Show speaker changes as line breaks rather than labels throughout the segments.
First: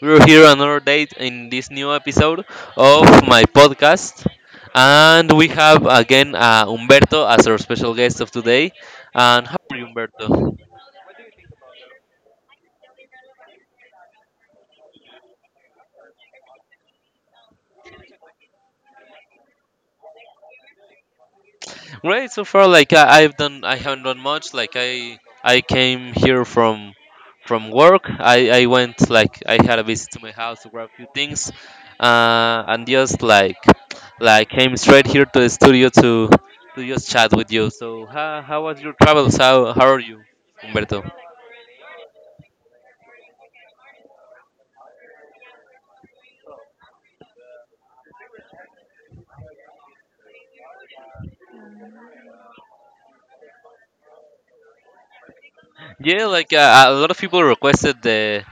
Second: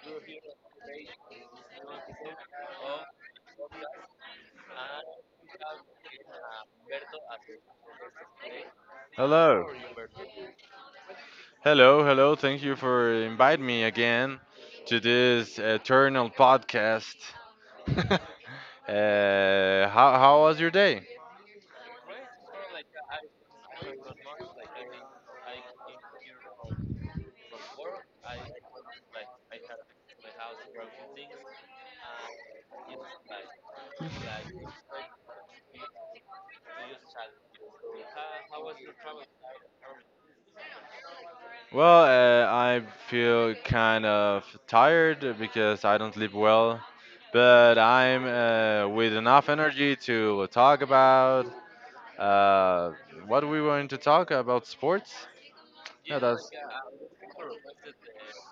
We're here another day in this new episode of my podcast, and we have again Humberto as our special guest of today. And how
Hello.
are you, Humberto?
Hello, hello. Thank you for inviting me again to this eternal podcast. uh, how was your day?
Great so far. I haven't done much. Like I came here from work. I went like I had a visit to my house to grab a few things, and just like came straight here to the studio to just chat with you. So how was your travels? How are you, Humberto?
Well, I feel kind of tired because I don't sleep well, but I'm with enough energy to talk about uh, what we want to talk about sports. Yeah,
Yeah,
that's.
like a lot of people requested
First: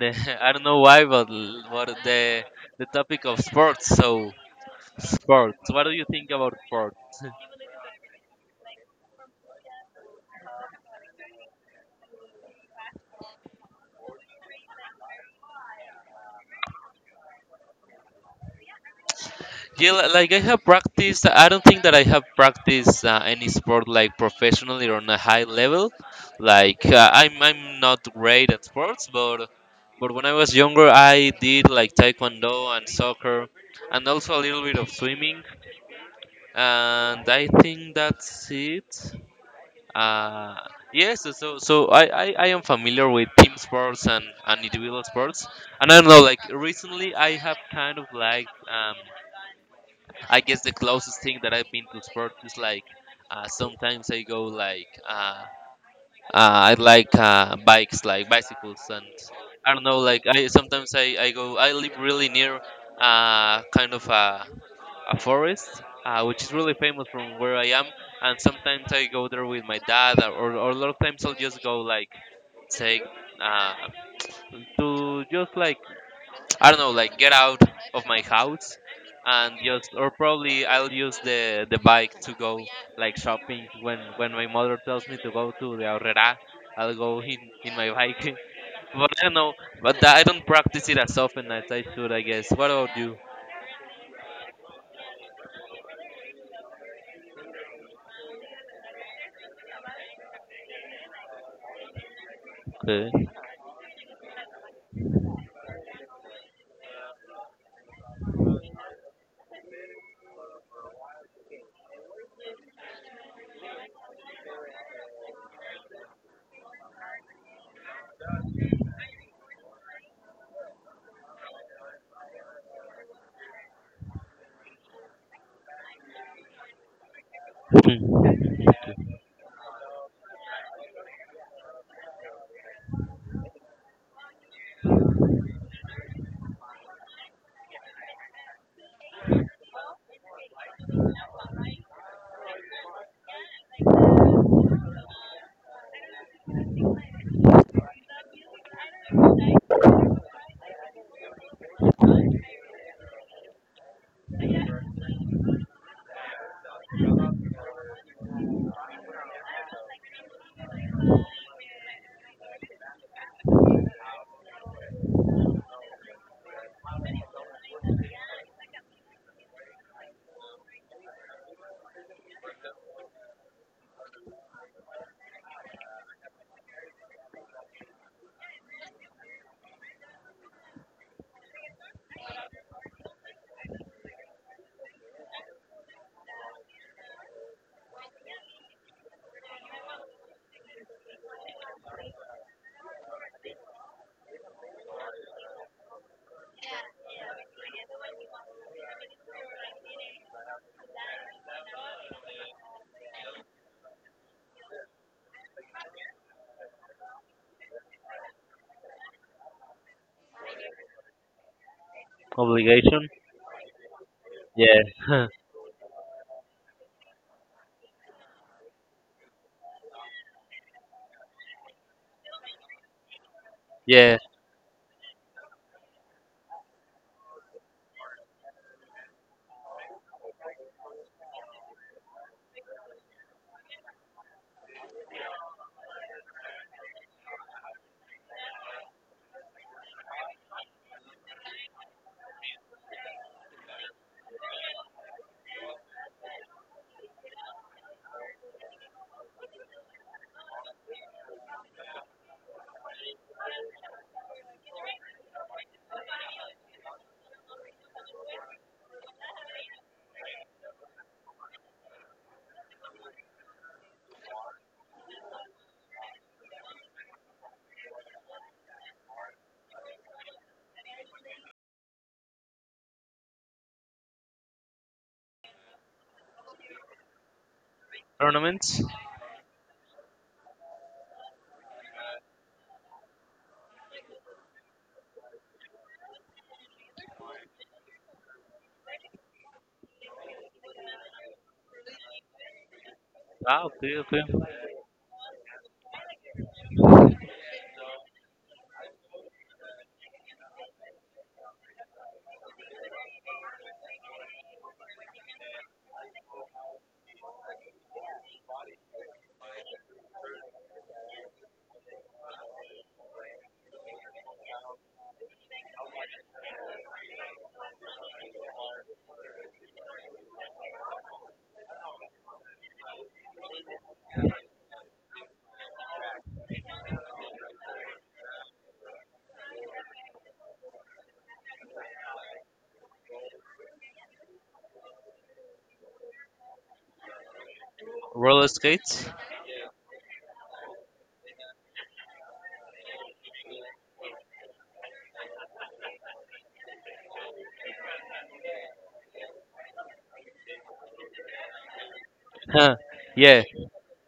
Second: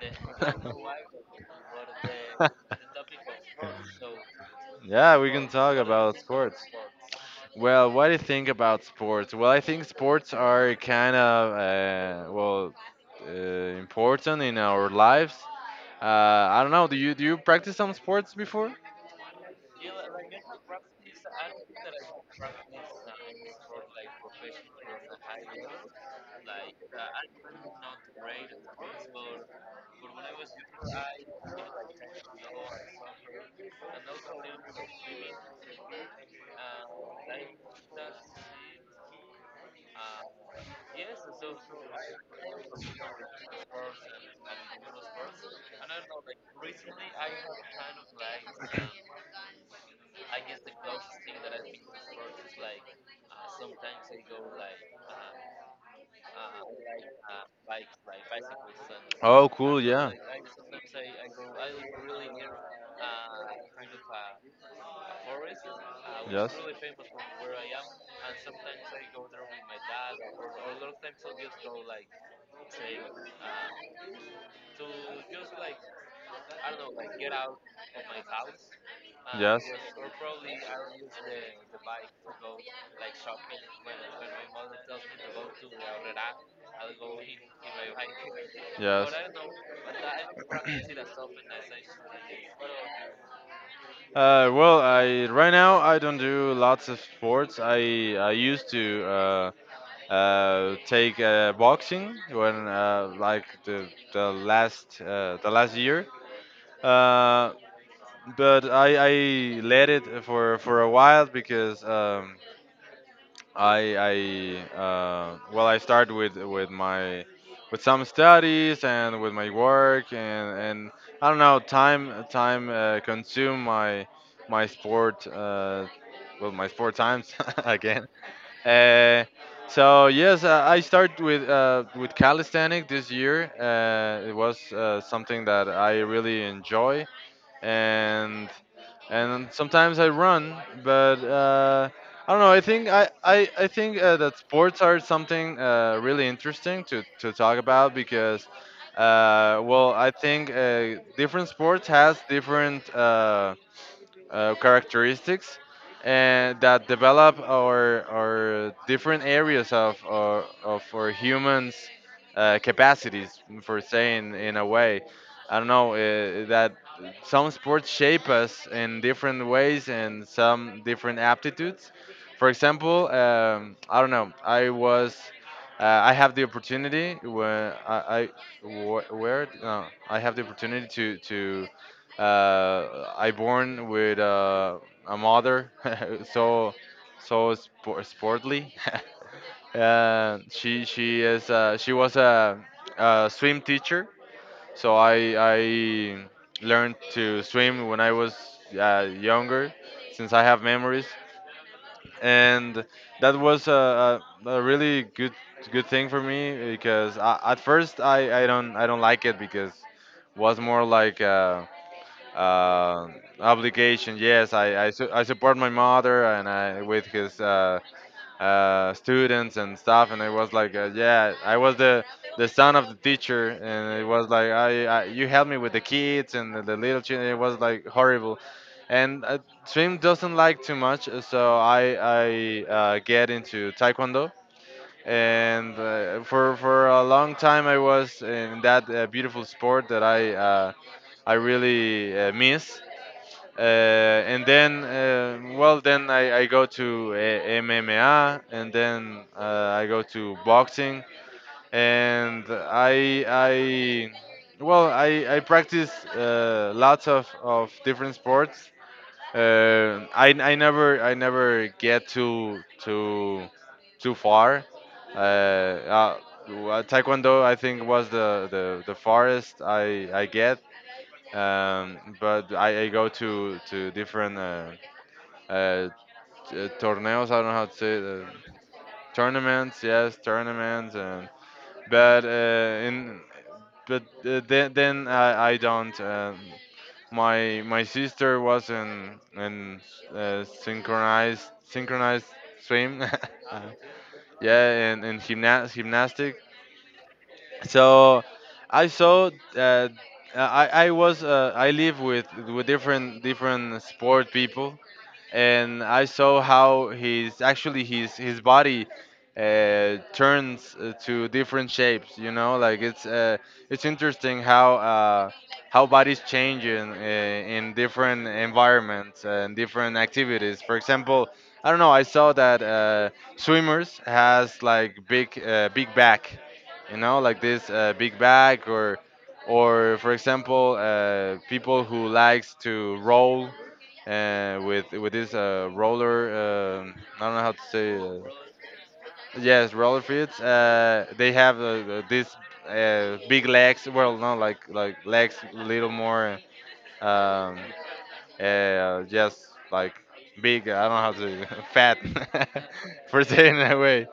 the I don't know why, but the topic of sports. So
Yeah, we can
sports.
talk
What do you
about
think about
sports.
sports?
Well, what do you think about sports? Well, I think sports are kind of uh, important in our lives. I don't know. Do you practice some sports before?
Yeah, like I have practiced. I don't think that I have practiced any sport like professionally or on a high level. Like I'm not great at sports, but when I was younger, I did like taekwondo and soccer, and also a little bit of swimming. And I think that's it. Uh, yes, so I am familiar with team sports and and, individual sports. And I don't know, like recently, I have kind of liked. I guess the closest thing that I've been to sport is like sometimes I go like I like bikes, like bicycles, and
Oh,
I
cool.
don't know,
Yeah.
like I sometimes I go I live really near kind of a forest, which is really famous from where I am, and sometimes I go there with my dad, or a lot of times I'll just go like say uh, to just like I don't know, like get out of my house and just, or probably I'll use the bike to go like shopping when my mother tells me to go to the Aurrera, I'll go in my bike. but I don't know, but I don't practice it as often as I should, I guess. What about you?
Well, I right now I don't do lots of sports. I used to take boxing when
Okay.
like the last year. Uh, but I let it for a while because I well I start with my with some studies and with my work and I don't know time consume my my sport times again.
Hmm.
Uh, so yes, I start with calisthenic this year. It was something that I really enjoy and and sometimes I run, but I don't know. I think that sports are something really interesting to talk about because well I think different sports has different characteristics and that develop our different areas of of our humans capacities for saying in a way. I don't know, that some sports shape us in different ways and some different aptitudes. For example, I don't know, I have the opportunity where I wh- where no, I have the opportunity to I born with a mother so sportly. She is she was a swim teacher, so I learned to swim when I was younger, since I have memories, and that was a really good thing for me because at first I don't like it because was more like. Uh,
Obligation?
obligation. Yes, I
Yeah.
support my mother and I with his students and stuff. And it was like, yeah, I was the son of the teacher, and it
yeah.
was like, I you helped me with the kids and the little children. It was like horrible. And swim doesn't like too much, so I get into taekwondo and for a long time I was in that beautiful sport that I really miss and then I go to MMA and then I go to boxing and I practice lots of different sports. I never get too too far. uh, uh, well, Taekwondo I think was the farthest I get. But I go to different uh, torneos. I don't know how to say it,
Tournaments?
tournaments. Yes, tournaments. And but in but then I don't. My sister was in synchronized swim. Uh,
Ah, okay, okay.
yeah, and in gymnastics. So I saw that I live with with different sport people, and I saw how his actually his body turns to different shapes. You know, like it's interesting how bodies change in different environments and different activities. For example, I don't know. I saw that swimmers has like big back. You know, like this big back or for example people who likes to roll with this roller. I don't know how to say.
Roller skates?
Yes, roller feet. They have these big legs. Well, no, like legs, a little more. Um, just like big. I don't know how to fat
Huh.
for
Yeah.
saying that way.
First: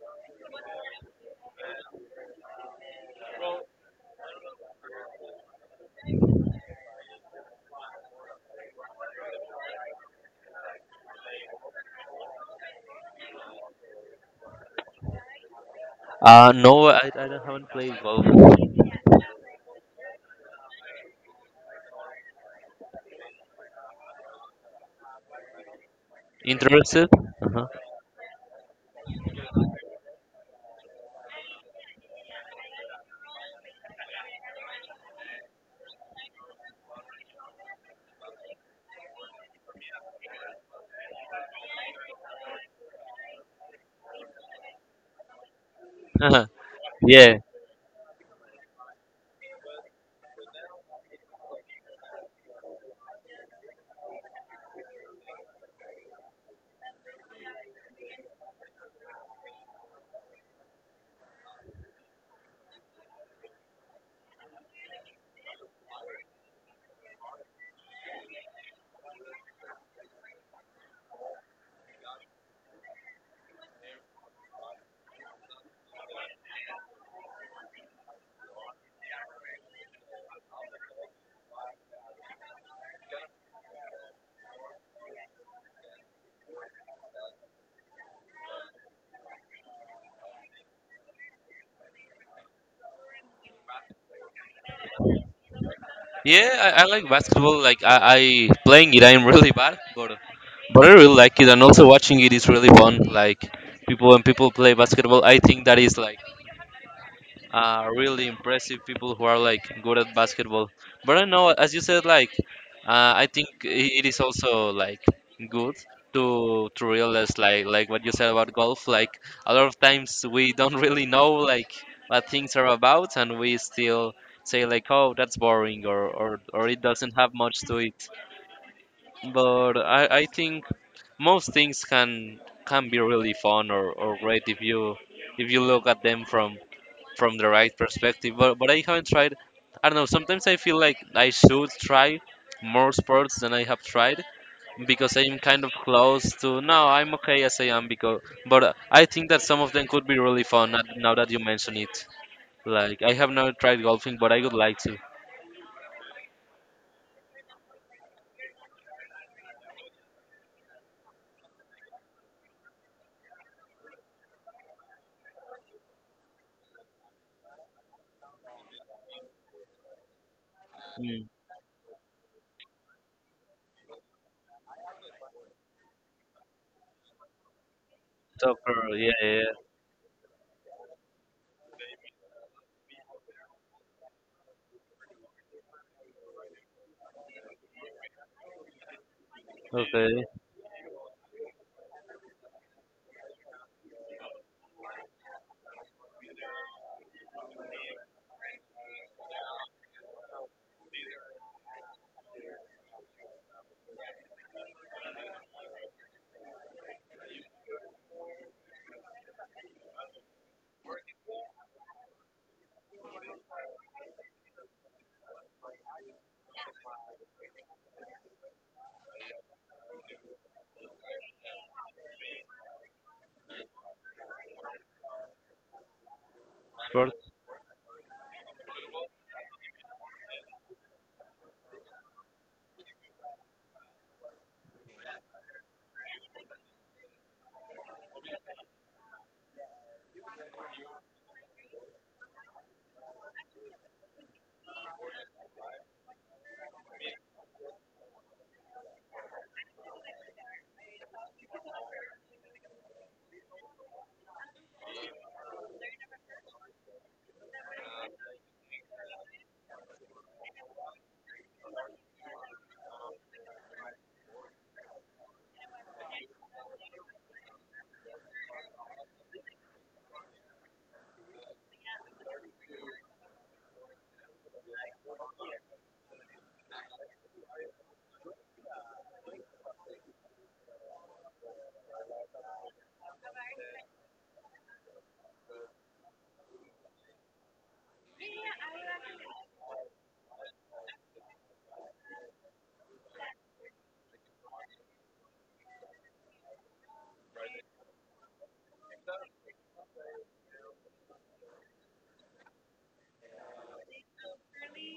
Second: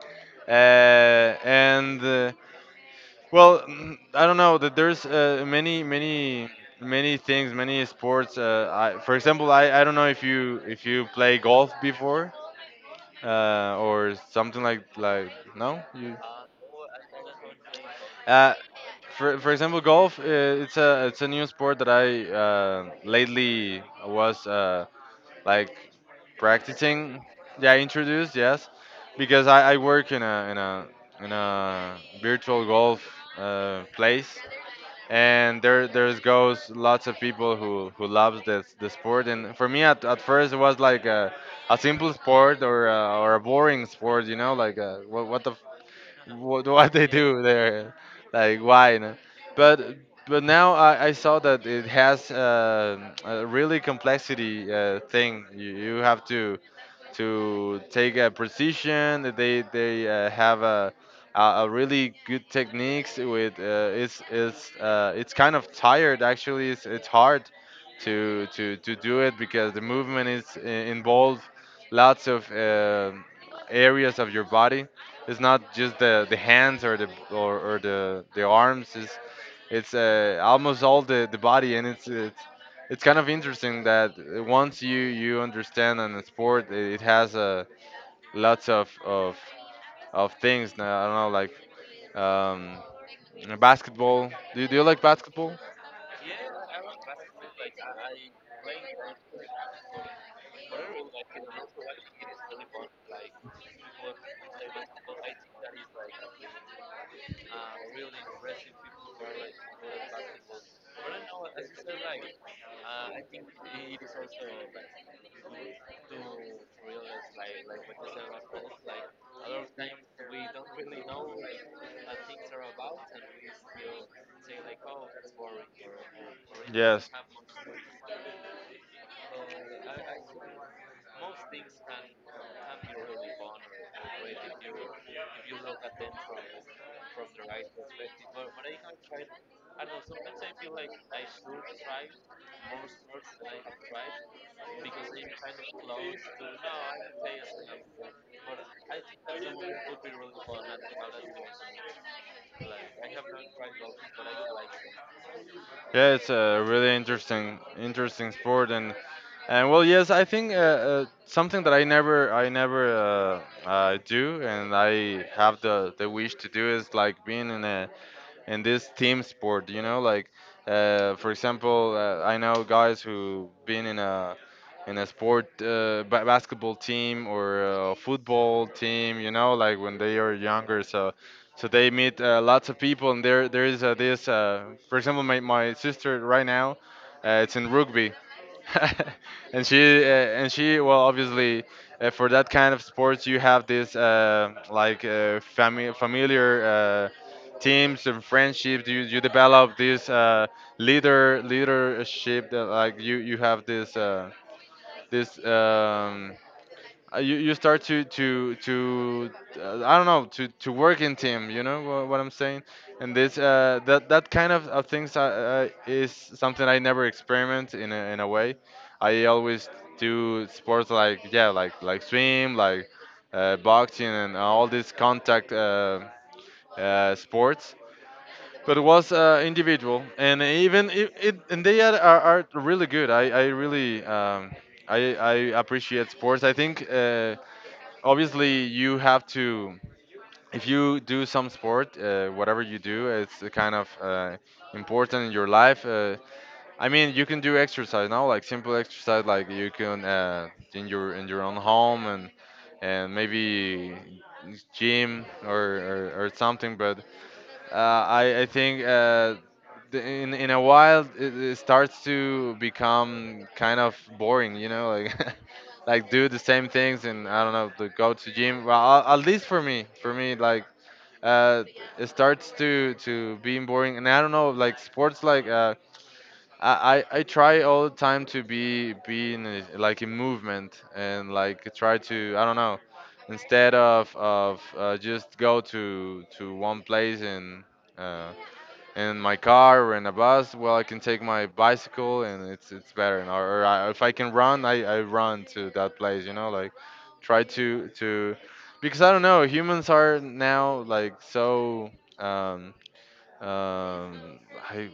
And well, I don't know that there's many things, many sports. For example, I don't know if you play golf before or something like no.
No, I don't- Haven't played golf.
Uh, for example, golf. It's a new sport that I lately was like
Interested?
practicing.
Uh-huh.
Yeah, introduced yes, because I work in a virtual golf place and there goes lots of people who loves this the sport, and for me at first it was like a simple sport or or a boring sport, you know, like uh, what the what they
Yeah,
do there, like why? No? But but now I saw that it has a really complexity thing. You have to take a precision. That they have a really good techniques with it's kind of tired actually. It's hard to do it because the movement is involved lots of areas of your body. It's not just the hands or the the arms. It's almost all the body, and it's it's kind of interesting that once you understand on a sport, it has lots of things. Now, I don't know, like basketball. Do you like basketball?
yeah, I like basketball. Like I Playing it, I'm really bad, but I really like it, and also watching it is really fun. Like people when people play basketball, I think that is like. Really impressive people who are like good at basketball. But I know, as you said, like it is also like good to realize like what you said about golf. Like a lot of times we don't really know like what things are about, and we still say like, oh, that's boring, or or it
Yes.
doesn't have much to it. But I think most things can be really fun or great if you look at them from the right perspective. But I haven't tried. I don't know. Sometimes I feel like I should try more sports than I have tried because I am kind of close to. No, I'm okay as I am because. But I think that some of them could be really fun. Now now that you mention it, like I have never tried golfing, but I would like to.
Yeah, it's a really interesting, interesting sport, and well, yes, I think something that I never do, and I have the wish to do is like being in this team sport. You know, like
Mm.
for example, I know guys who been in a sport basketball team or a football
Soccer, yeah,
team. You
yeah,
know, like when they are younger, so. So they meet lots of people, and there is this. For example, my sister right now, it's in rugby, and
yeah, okay.
she well obviously for that kind of sports you have this familiar teams and friendships. You develop this leadership, that like you have this this um, you start to I don't know, to work in team. You know what I'm saying? And this that that kind of things is something I never experiment in in a way. I always do sports, like yeah, like swim, like boxing, and all these contact
Sports.
sports. But it was individual, and even it and they are really good. I really I appreciate sports. I think. Obviously you have to. If you do some sport whatever you do, it's a kind of important in your life. I mean, you can do exercise now, like simple exercise. Like you can in your own home, and maybe gym, or something. But I think in a while it starts to become kind of boring, you know, like like do the same things and I don't know, to go to gym. Well, at least for me, like uh, it starts to being boring, and I don't know, like sports, like I I try all the time to be in a, like in movement, and like try to, I don't know, instead of just go to one place and. Uh, in my car or in a bus, well, I can take my bicycle and it's better. And or if I can run, I run to that place. You know, like try to, because I don't know. Humans are now like so. Um, um, I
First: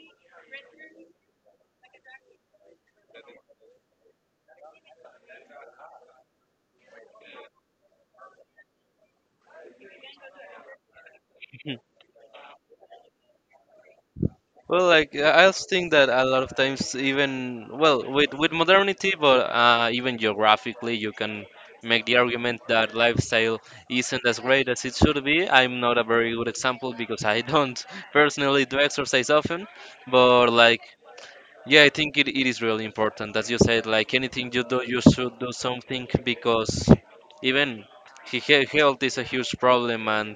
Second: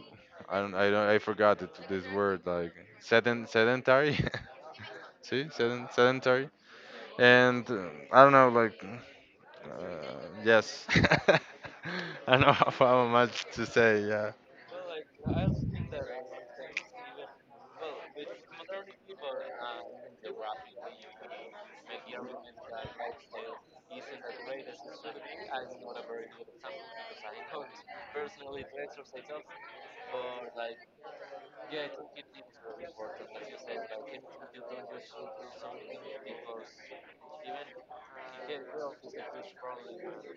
I don't I forgot the, this word, like sedentary. Sedentary, and I don't know, like, yes, I don't know how much to say. Yeah.
Well, like I also think that a lot of times, even well, with modernity, but even geographically, you can make the argument that lifestyle isn't as great as it should be. I'm not a very good example because I don't personally do exercise often, but like yeah, I think it is really important. As you said, like anything you do, you should do something because even health is a huge problem, and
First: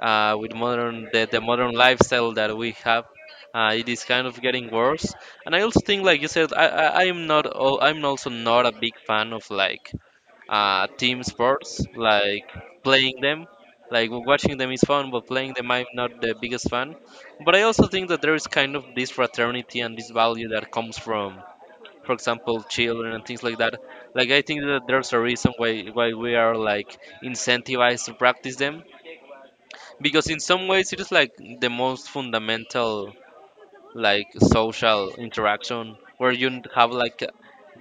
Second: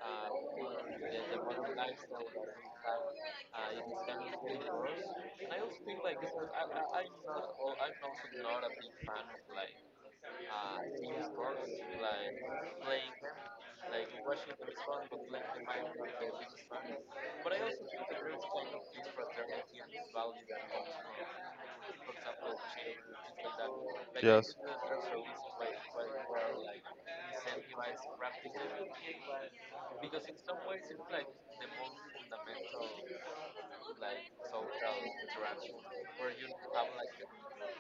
uh, the modern lifestyle that we have, it is kind of getting worse. And I also think, like you said, I'm also not a big fan of like team sports, like playing them. Like watching them is fun, but playing them I'm not the biggest fan. But I also think that there is kind of this fraternity and this value that comes from, for example, children and things like that. Like I think that there's a reason why we are like incentivized to practice them because in some ways it is like the most fundamental like social interaction where you have like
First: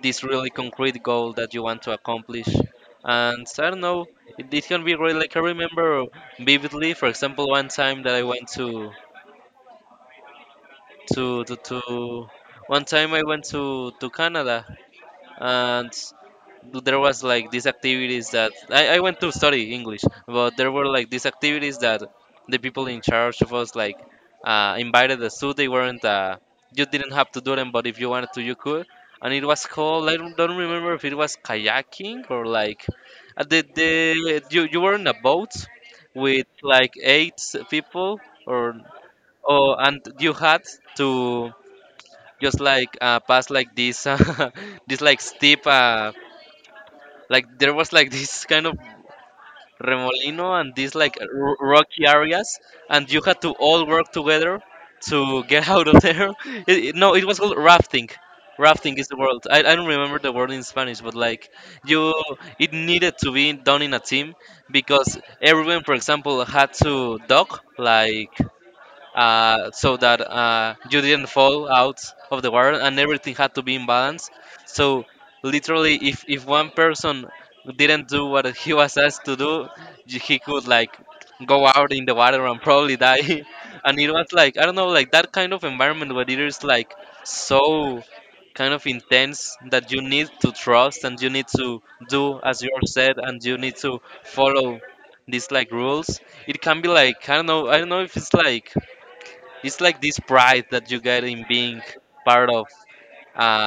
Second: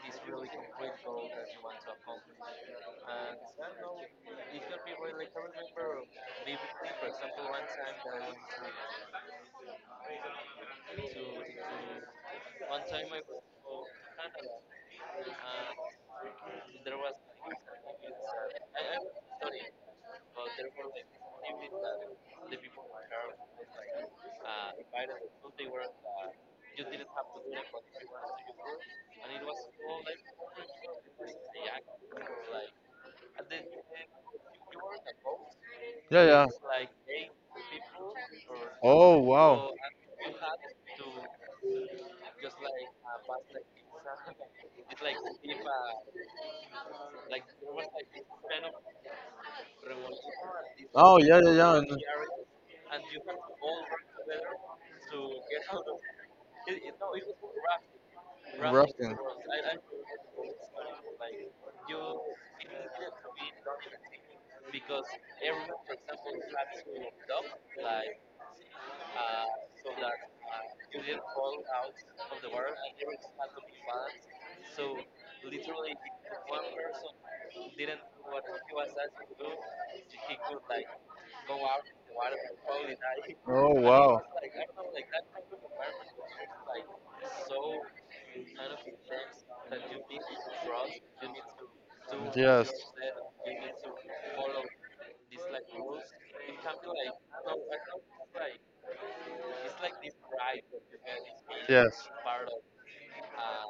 this really concrete goal that you want to accomplish. And I don't know, it can be great. Like I remember vividly, for example, one time that I went to one time I went to Canada, and there was like these activities that I went to study English, but there were like these activities that the people in charge of us like invited us to. They weren't you didn't have to do them, but if you wanted to, you could. And it was called I don't remember if it was kayaking or like uh, the you you were in a boat
Yeah.
with like eight people or
Oh.
oh and you had to just like pass like this this like steep like there was like this kind of remolino and these
Oh
like
yeah, yeah, yeah. And
rocky areas and you had to all work together to get out of there. it- no it was called rafting. Rafting is
rafting.
the word. I don't remember the word in Spanish but like you it needed to be done in a team because everyone for example had to dock like so that you didn't fall out of the water and everything had to be in balance. So literally, if one person didn't do what he was asked to do, he could like go out in the water and
Oh.
probably die.
And it,
And it
wow.
was like I don't know, like that kind of environment where it is like so kind of intense that you need to trust and you need to do as you're said and you need to follow these like rules. It can be like I don't know, I don't know if it's like it's like this pride that you get in being
Yes,
part of.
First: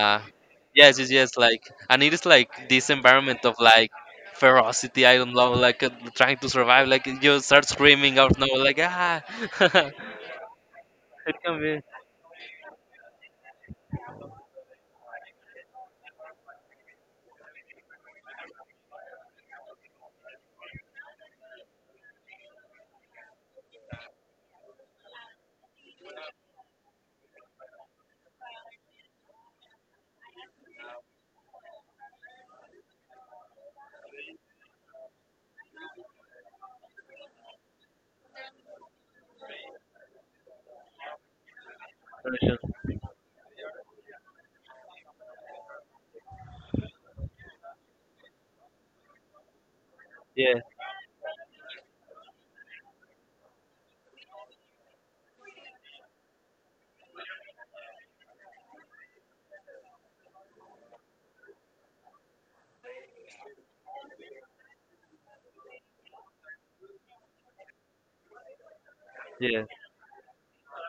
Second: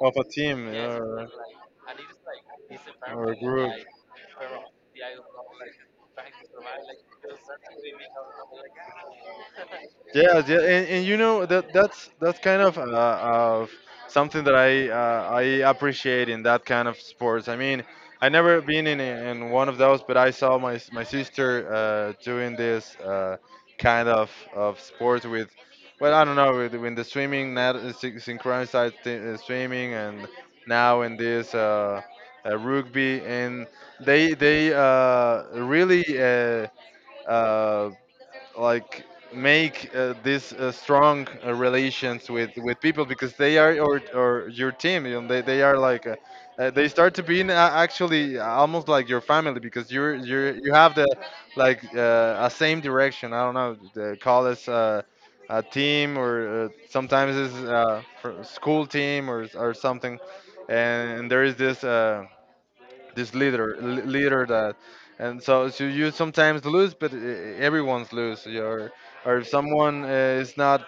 of a team
yes, yes. Like, and it is like this
or a
environment of
group.
like ferocity. I don't know, like trying to survive. Like you start screaming out now, like ah.
Yeah, yeah, and you
It
know
can
that
be.
that's kind of something that I appreciate in that kind of sports. I mean, I never been in one of those, but I saw my sister doing this kind of sports with, I don't know, with the swimming, synchronized swimming, and now in this rugby, and they really. Uh, like make these strong relations with people because they are or your team, you know, they are like they start to be actually almost like your family because you're
Yeah,
you have the a same direction. I don't know, the call us a team, or sometimes it's school team or something, and there is this leader that. And so you sometimes lose but everyone's lose. You're, or if
yeah,
someone is not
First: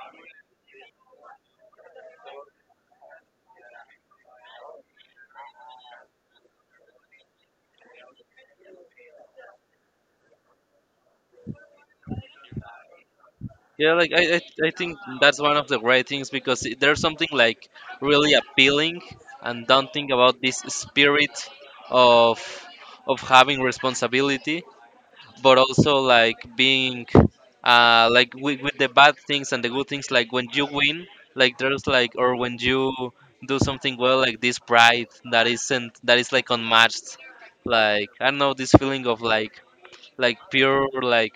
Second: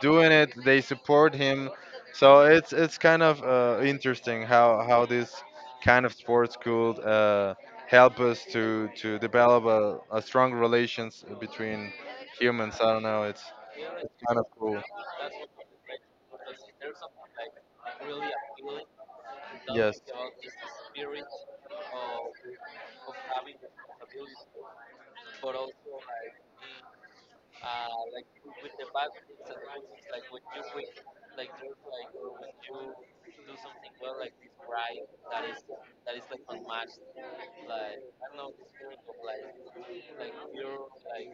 doing it, they support him. So it's kind of interesting how this kind of sports could help us to develop a strong relations between humans. I don't know, it's
yeah. Like
kind of
I
cool.
think that's one of the great things because there's something like really appealing and
Yes,
daunting about this spirit of of having responsibility but also like being like with the bad things and the good things like when you win like there's like or when you do something well like this pride that isn't that is like unmatched like I don't know this feeling of like pure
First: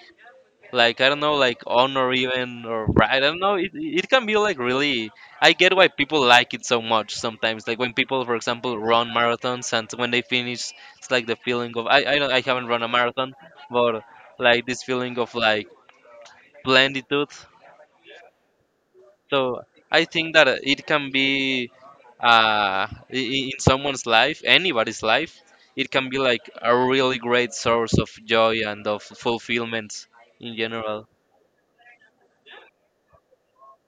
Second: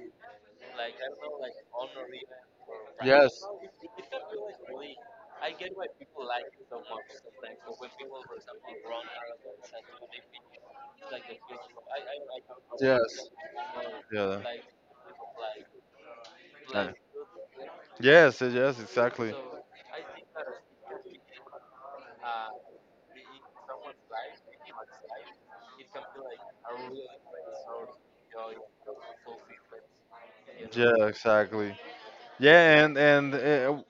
like I don't know, like honor even or pride. I don't
yes.
know. It can be like really. I get why people like it so much sometimes. Like when people, for example, run marathons and when they finish, it's like the feeling of don't, I haven't run a
Yes.
marathon, but
Yeah.
like this feeling of like
Right.
plenitude.
Yes. Yes. Exactly.
So I think that it can be in someone's life, anybody's life. It can be like a really great source of joy and of fulfillment in
Yeah.
general.
Exactly. Yeah. And and uh,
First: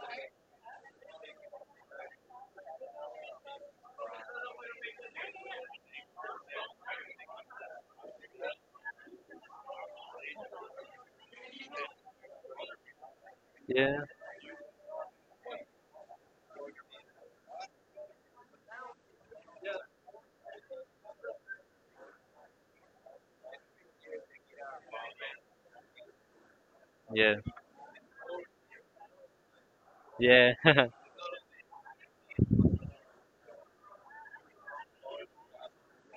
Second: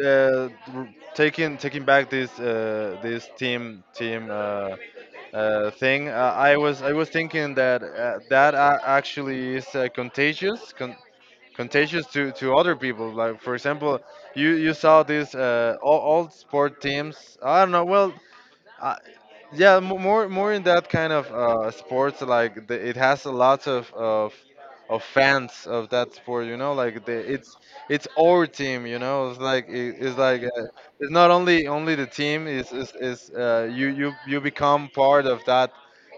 uh, r- taking back this this team thing, I was thinking that actually is contagious. Contagious to other people, like for
Yeah,
example, you saw this all sport teams. I don't know, well, i. Yeah, more in that kind of sports. Like the, it has a lot of fans of that sport. You know, like the,
yeah.
it's our team. You know, it's like it, it's like
Yeah.
uh,
yeah,
it's not only the team. Is you become part of that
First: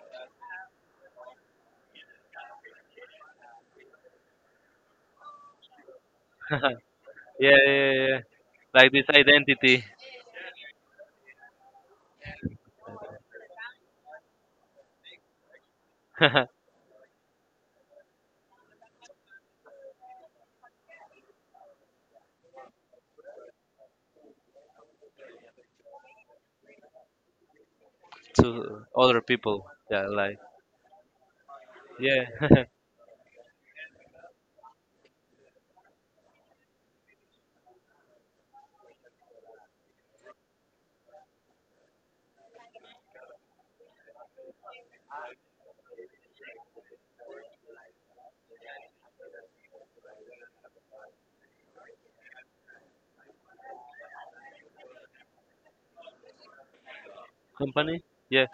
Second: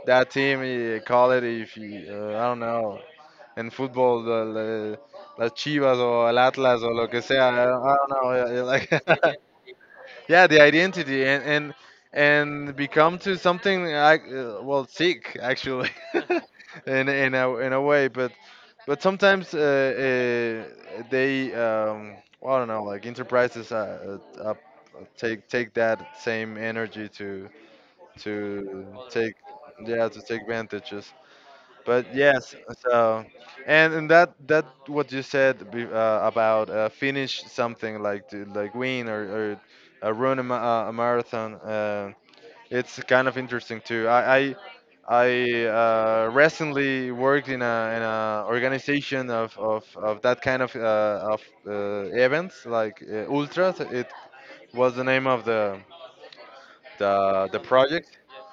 that team. You call it if you I don't know, in football, the las Chivas or el Atlas or lo que sea.
yeah,
I don't,
yeah,
I don't
yeah.
know. Yeah, yeah,
Like this
like.
identity.
yeah, the identity and become to something I, well, sick actually, in a way. But sometimes they um, well, I don't know, like enterprises take that same energy
To
to
other
take,
people. Yeah,
yeah, to
like
take advantages. But
yeah,
yes, so and that that what you said about finish something, like to, like win, or run a, a marathon, it's kind of interesting too. I recently worked in a organization of that kind of events, like ultras. It was the name of the the
company.
project.
Yeah,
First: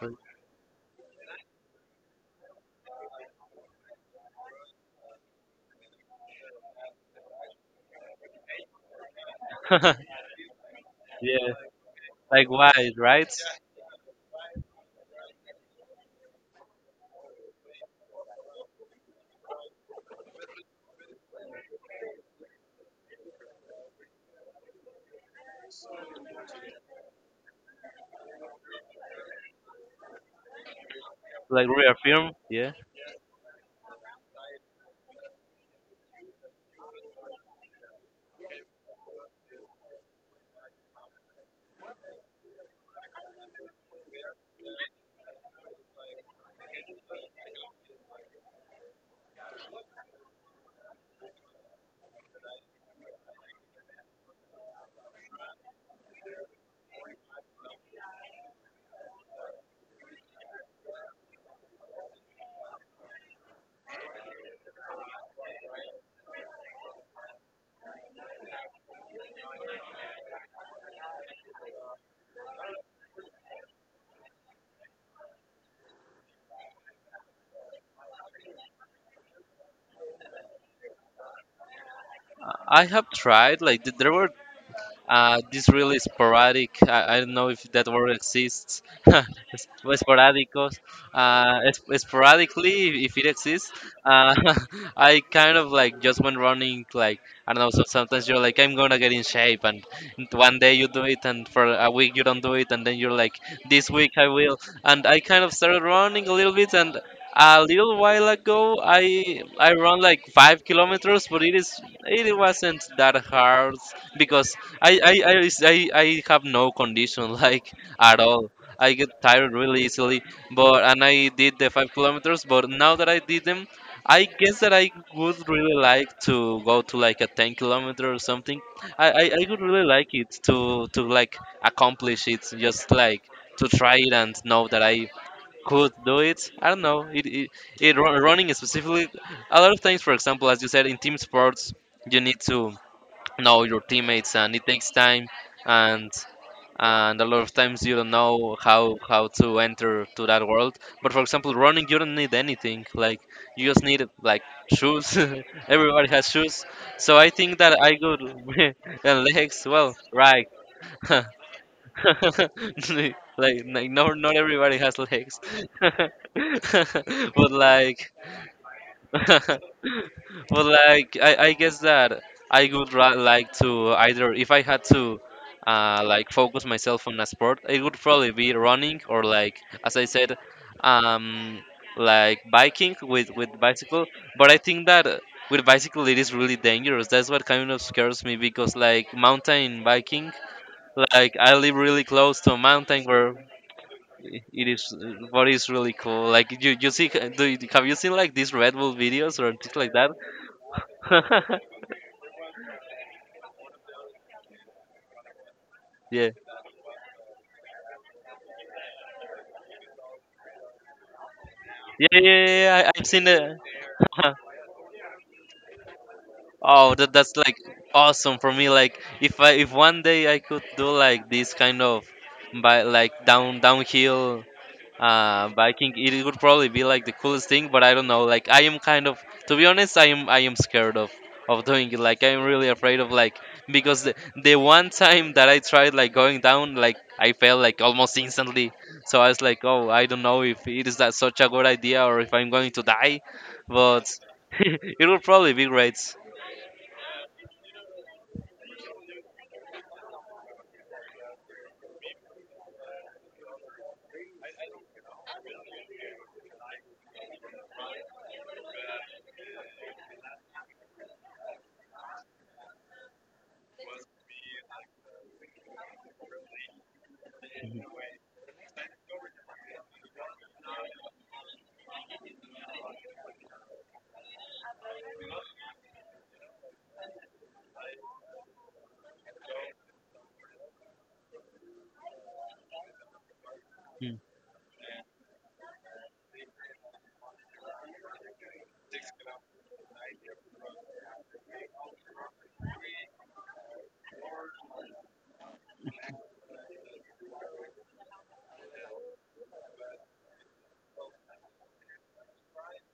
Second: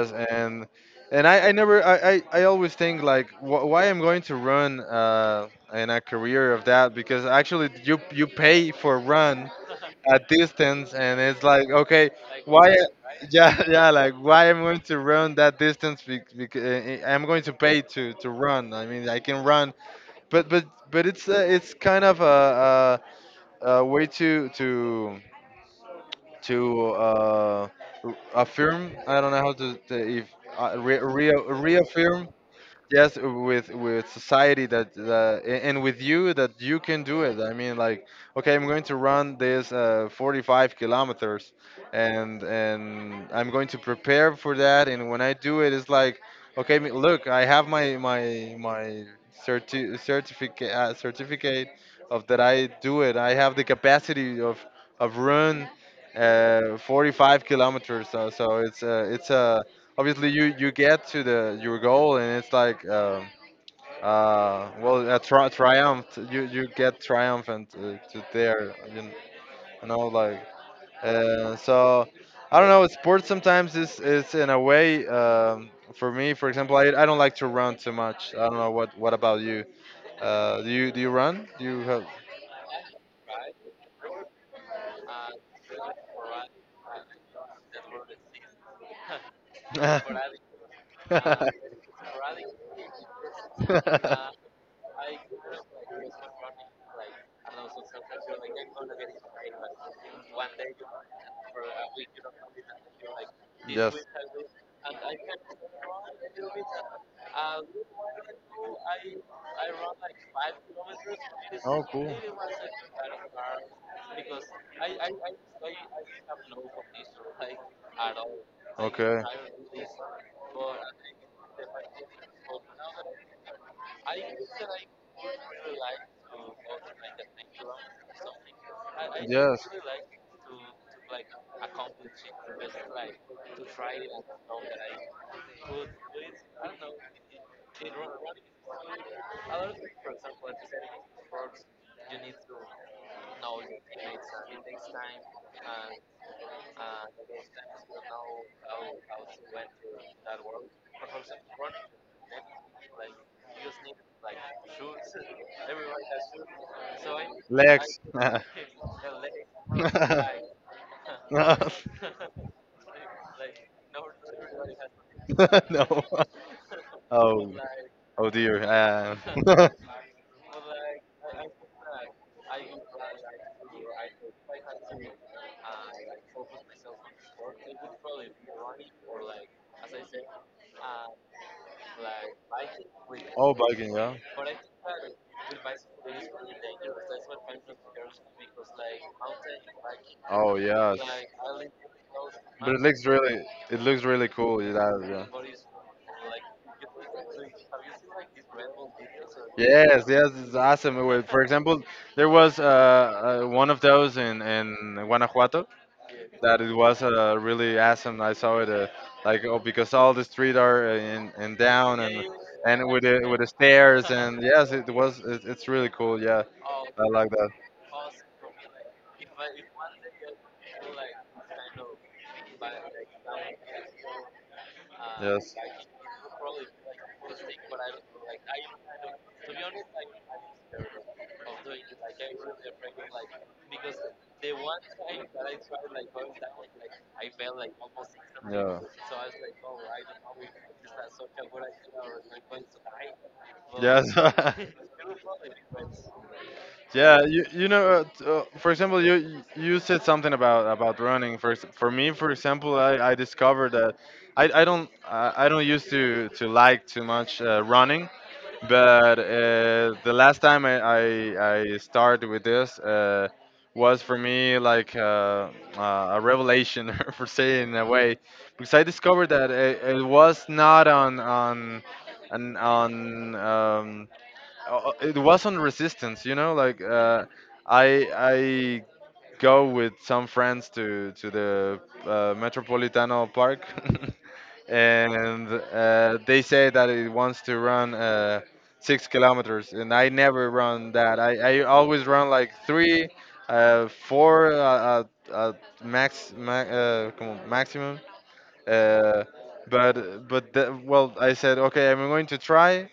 and I never I, I always think like wh- why I'm going to run in a career of that, because actually you pay for run at distance, and it's
yeah.
like okay.
Like
Why?
why, right?
Yeah. yeah, like, why I'm going to run that distance because I'm going to pay to run? I mean, I can run, but it's kind of a way to affirm. I don't know how to, if
Like
reaffirm,
reaffirm. Yeah.
yes, with society that and with you, that you can do it. I mean, like, okay, I'm going to run this 45 kilometers, and I'm going to prepare for that, and when I do it, it's like, okay, look, I have my my my certificate of that I do it. I have the capacity of run 45 kilometers. So it's a, obviously you get to the your goal, and it's like well, a triumph. You get triumphant to there, you know, like so I don't know, sports sometimes is in a way for me, for example, I don't like to run too much. I don't know what about you? Do you do you run, do you
I have tried. Like there were uh, this really sporadic. I don't know if that word exists. Es- sporadicos.
have?
Sporadically, if it exists, uh, I kind of like just went running. Like I don't know. So sometimes you're like, I'm gonna get in shape, and one day you do it, and for a week you don't do it, and then you're like, this week I will. And I kind of started running a little bit, and a little while ago I run like 5 km but it is it wasn't that hard because I I I is- I I have no condition like at all. I get tired really easily, but and I did the 5 km. But now that I did them, I guess that I would really like to go to like a 10 km or something. I would really like it to like accomplish it, just like to try it and know that I could do it. I don't know. It running specifically. A lot of times, for example, as you said, in team sports, you need to know your teammates, and it takes time, and and a lot of times you don't know how to enter to that world. But for example, running, you don't need anything. Like you just need like shoes. Everybody has shoes, so I think that I
Legs.
could
no.
and legs. Well, right. like like no, not everybody has legs,
no.
but
Oh.
like
Oh dear.
Well, I guess that I would like to, either if I had to like focus myself on a sport, it would probably be running or like, as I said, um, like biking with
Oh, biking.
bicycle.
Yeah.
But I think that with bicycle it is really dangerous. That's what kind of scares me because like mountain biking,
Oh yes.
like I live really close to a
But it
mountain
looks
where
really. It looks really cool.
it
It
is,
does. Yeah.
what is really cool, like you see, have you seen like these Red Bull videos or things like
Yes, yes, it's awesome. Well, for
that?
example, there was one of those in Guanajuato,
Yeah,
that it was really awesome. I saw it like oh, because all the street are in down,
yeah, yeah, yeah. yeah,
and
I, I've seen
with the
it.
stairs, and yes, it was it, it's really cool. Yeah,
Oh,
I
that,
like
that's
that.
like awesome for me. Like, if I, if 1 day I could do like this kind of, by like downhill, uh,
Yes.
but I think it would probably be like the coolest thing, but I don't know. Like I am kind of, to be honest, I am scared of doing it. Like I'm really afraid of, like, because the one time that I tried like going down, like I fell like almost instantly. So I was like, oh, I don't know if it is that such a good idea, or if I'm going to die, but it would probably be great.
Yeah, you know, for example, you said something about running. For for me, for example, I discovered that I don't used to like too much running, but the last time I started with this was for me like a revelation, for saying in a way, because I discovered that it was not on on it wasn't resistance, you know, like I I go with some friends to the metropolitano park, and they say that it wants to run 6 kilometers, and I never run that. I always run like three four uh, uh, max, come on, maximum uh, but the, well, I said okay, I'm going to try.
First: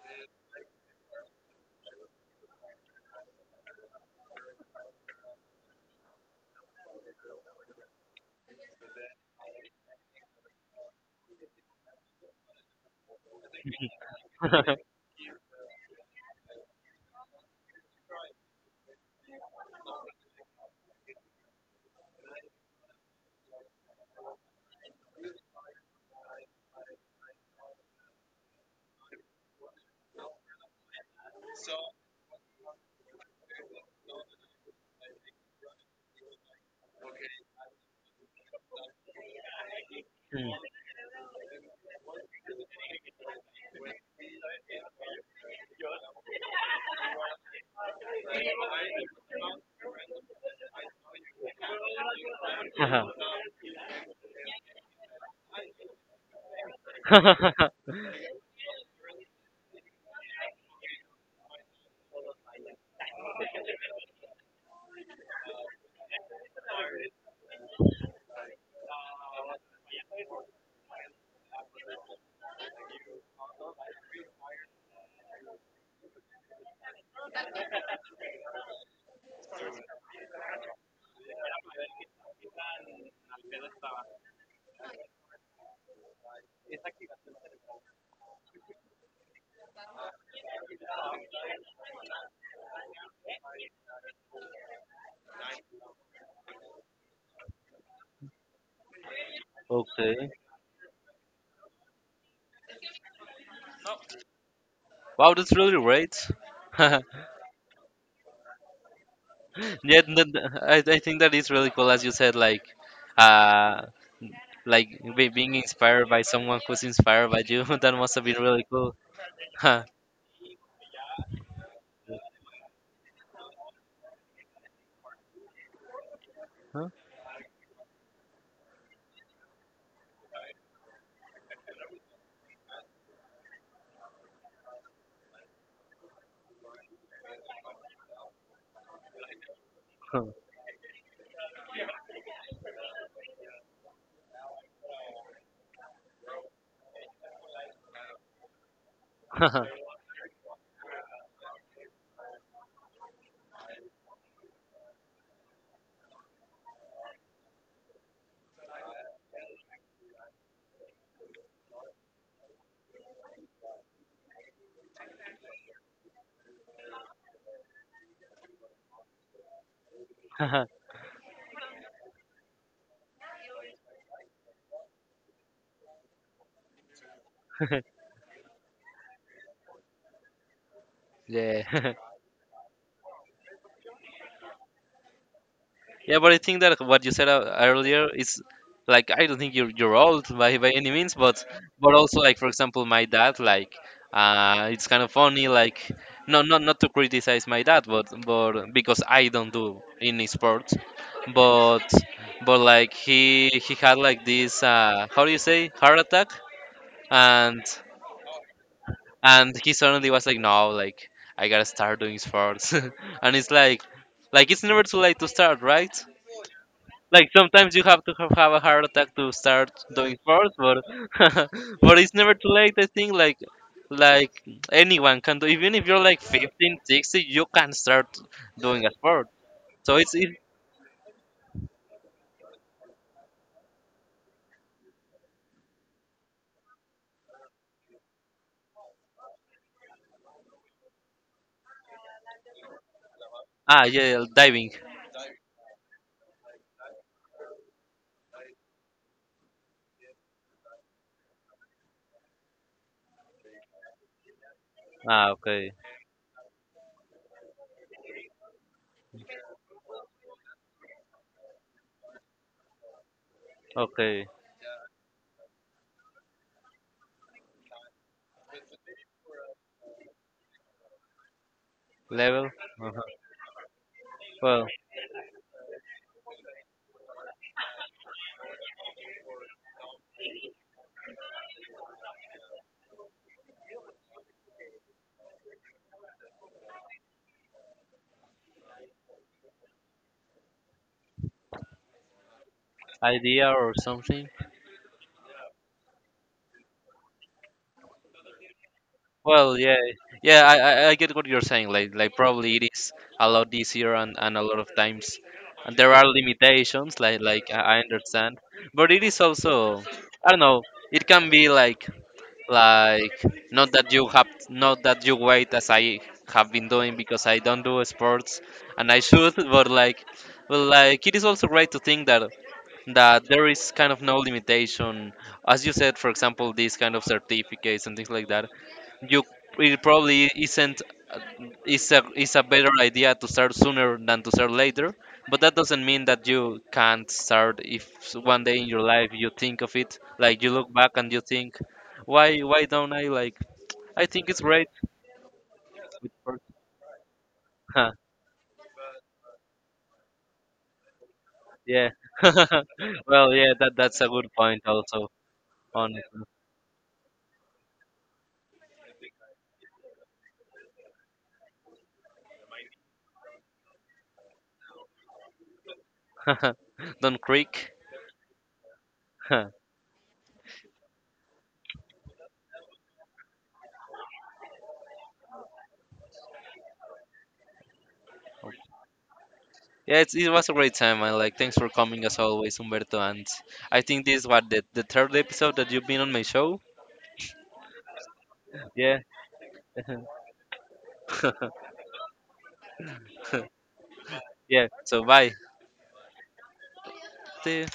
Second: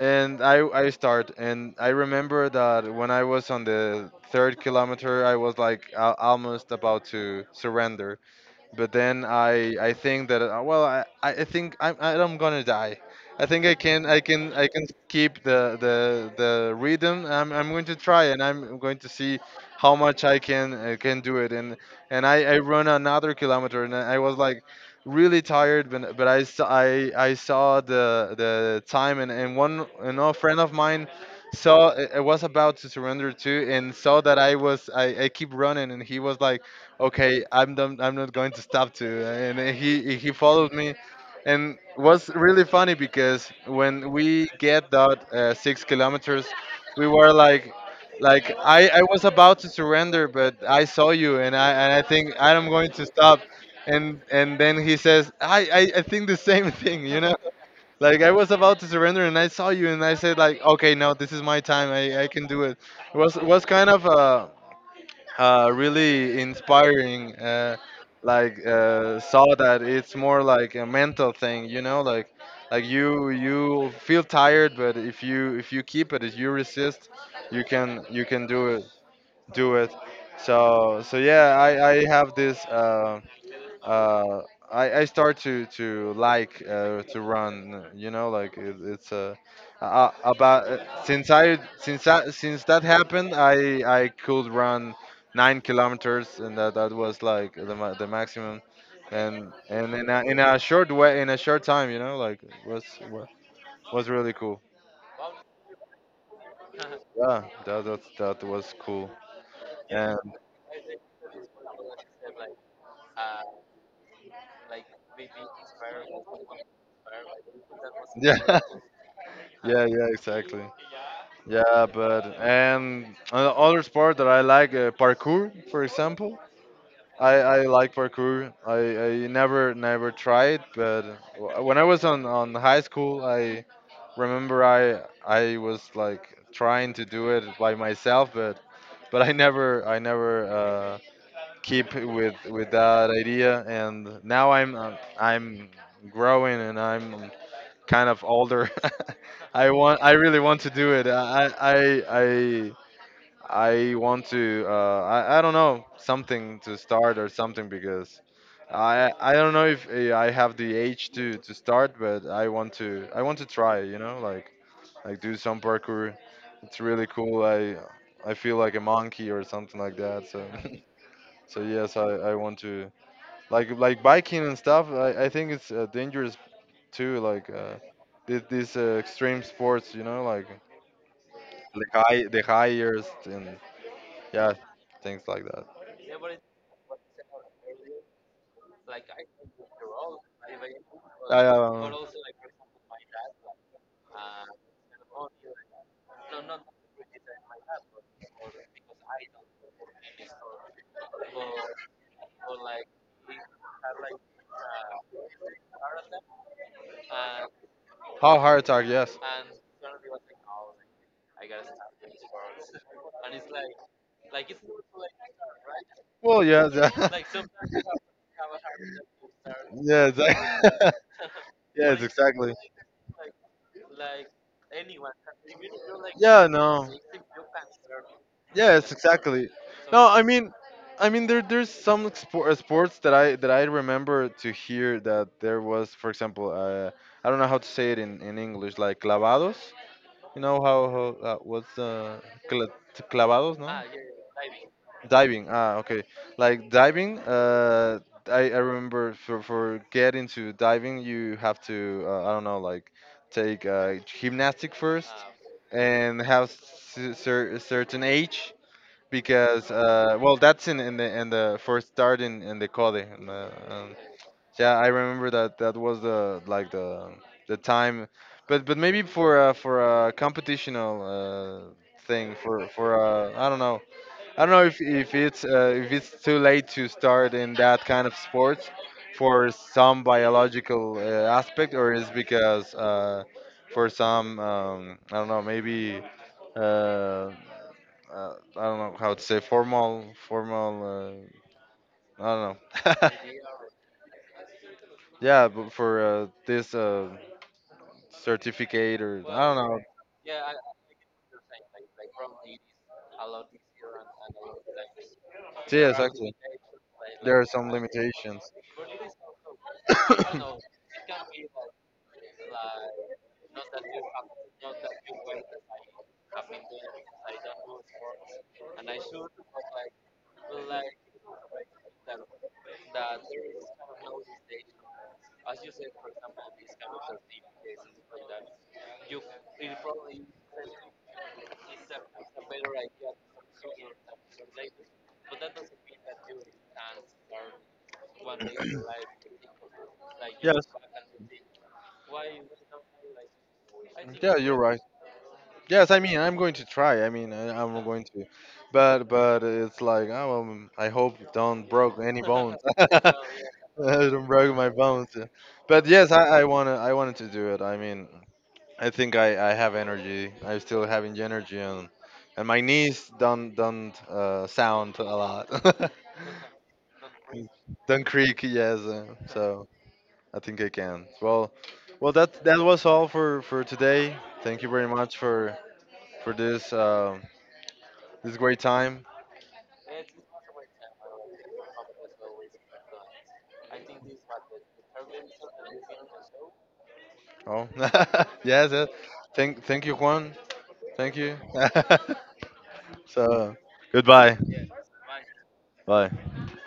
And I start, and I remember that when I was on the third kilometer, I was like almost about to surrender. But then I think that well, I think I'm gonna die. I think I can I can I can keep the rhythm. I'm going to try, and I'm going to see how much I can do it. And I run another kilometer, and I was like really tired, but I saw the time, and one an old friend of mine saw it, was about to surrender too, and saw that I was I keep running, and he was like, okay, I'm done, I'm not going to stop to. And he followed me, and was really funny because when we get that 6 kilometers, we were like I was about to surrender, but I saw you, and I think I'm going
Uh-huh.
to stop. And then he says, I think the same thing, you know? Like, I was about to surrender, and I saw you, and I said, like, okay, no, this is my time. I can do it. It was kind of a, really inspiring. Like saw that it's more like a mental thing, you know, like you feel tired, but if you keep it, if you resist, you can do it do it. So so yeah, I have this. Uh, I start to like to run. You know, like it, it's about since I since that happened, I could run 9 kilometers, and that that was like the the maximum, and
Okay.
in a short way, in a short time, you know, like it was wa- was really cool.
Wow, that's really great. Yeah,
Yeah, that that, that was cool.
th-
And
th- I think that is really cool, as you said, uh, like being inspired by someone who's inspired by you. That must have
yeah,
been really cool.
yeah, yeah, exactly. Yeah, but and another sport that I like, parkour, for example. I like parkour. I, I never tried, but when I was on high school, I remember I was like trying to do it by myself, but I never I never
Huh.
uh, keep with that idea. And now I'm growing, and I'm kind of older.
Huh?
I want I really want to do it. I want to. I don't know, something to start or something, because I don't know if I have the age to start, but I want to. I want to try. You know, like do some parkour. It's really cool. I feel like a monkey or something like that. So so yes, I want to, like biking and stuff. I think it's dangerous too. Like. These extreme sports, you know, like
Yeah,
the high years, and yeah, things like.
yeah, but I think that what you said earlier is, like, I don't think you're old by any means,
Yeah, yeah.
but also, like, for example, my dad, like, it's kind of funny, like, no, not to criticize my dad, but because I don't do any sports, but but like he had like this, uh, how do you say, heart attack, and
How heart attack? Yes, and
and he
suddenly
suddenly
was
was
like,
like, no,
oh, like,
like, I gotta start doing sports and it's like it's never too late to start, right?
well, yes, yeah. like
Like
sometimes
sometimes you have to have, a heart attack to start
you
doing
have a heart attack,
sports,
you
but
start. Yeah, exactly. yes,
but
like
it's never too
exactly.
late. I think, like
Anyone
anyone
can,
can do.
even
Even
if
if
you're
you're
like,
like
yeah,
15,
no, 60,
60,
you
you
can
can
start.
start doing a
Yes,
sport.
exactly. So,
So
no,
it's it,
I mean there there's some sport, sports that I remember to hear that there was, for example, I don't know how to say it in English, like clavados. You know how, how what's the cla- clavados, no?
ah, yeah, yeah, diving.
Diving. Diving. Ah, okay. Like diving. I remember for get into diving, you have to I don't know, like take gymnastic first,
Ah, okay,
okay, and have a certain age, because well, that's in the first start in the code, in the,
okay.
yeah, I remember that that was the like the time, but maybe for a competitional thing
Level. Uh,
for I don't know. I don't know
well,
if it's too late to start in that kind of sports for some biological aspect, or is because for some I don't know, maybe uh, I don't know how to say formal, formal uh, I don't know.
idea or something.
Yeah, but for this certificate, or I don't
Well, yeah,
know.
yeah, I get what you're saying. Like probably it is a lot easier, and a lot of times, and there
Yes,
are
actually,
limitations.
there are
Like I
some
I understand,
limitations.
but it is also, I don't know, it can be like, not that you have, not that you wait as I have been doing because I don't do sports and I should, but like, well, like it is also great to think that there is kind of no limitation, as you said, for example, these kind of certificates and things like that, you, it probably isn't, is a, is a better idea to start sooner than to start later, but that doesn't mean that you can't start if, 1 day in your life you think of it, like you
yes.
look back and you think, why don't I, like, I think
Yeah,
it's
you're
great.
right. Yes, I mean, I'm going to try. I mean I, I'm
Huh,
going to, but it's like oh, I hope you don't
yeah.
broke any bones. I
Well, yeah, that that's a
don't
good
broke
point
my
also
bones. But
on
yes, I wanna I wanted to do it. I mean I think I have energy. I'm still having energy, and my knees don't don't sound a lot,
it. Don't creak.
don't creak. Yes,
Huh.
so I think I can. Well, well, that that was all for today. Thank you very much for this this great time.
Yeah, it's, it was a great time, and like, thanks for coming as always, Humberto, and I think this was the third episode that you've been on my show.
Oh, yes, yes.
Yeah,
Thank you, Juan. Thank you. so goodbye.
yeah. So bye.
Bye.
See you.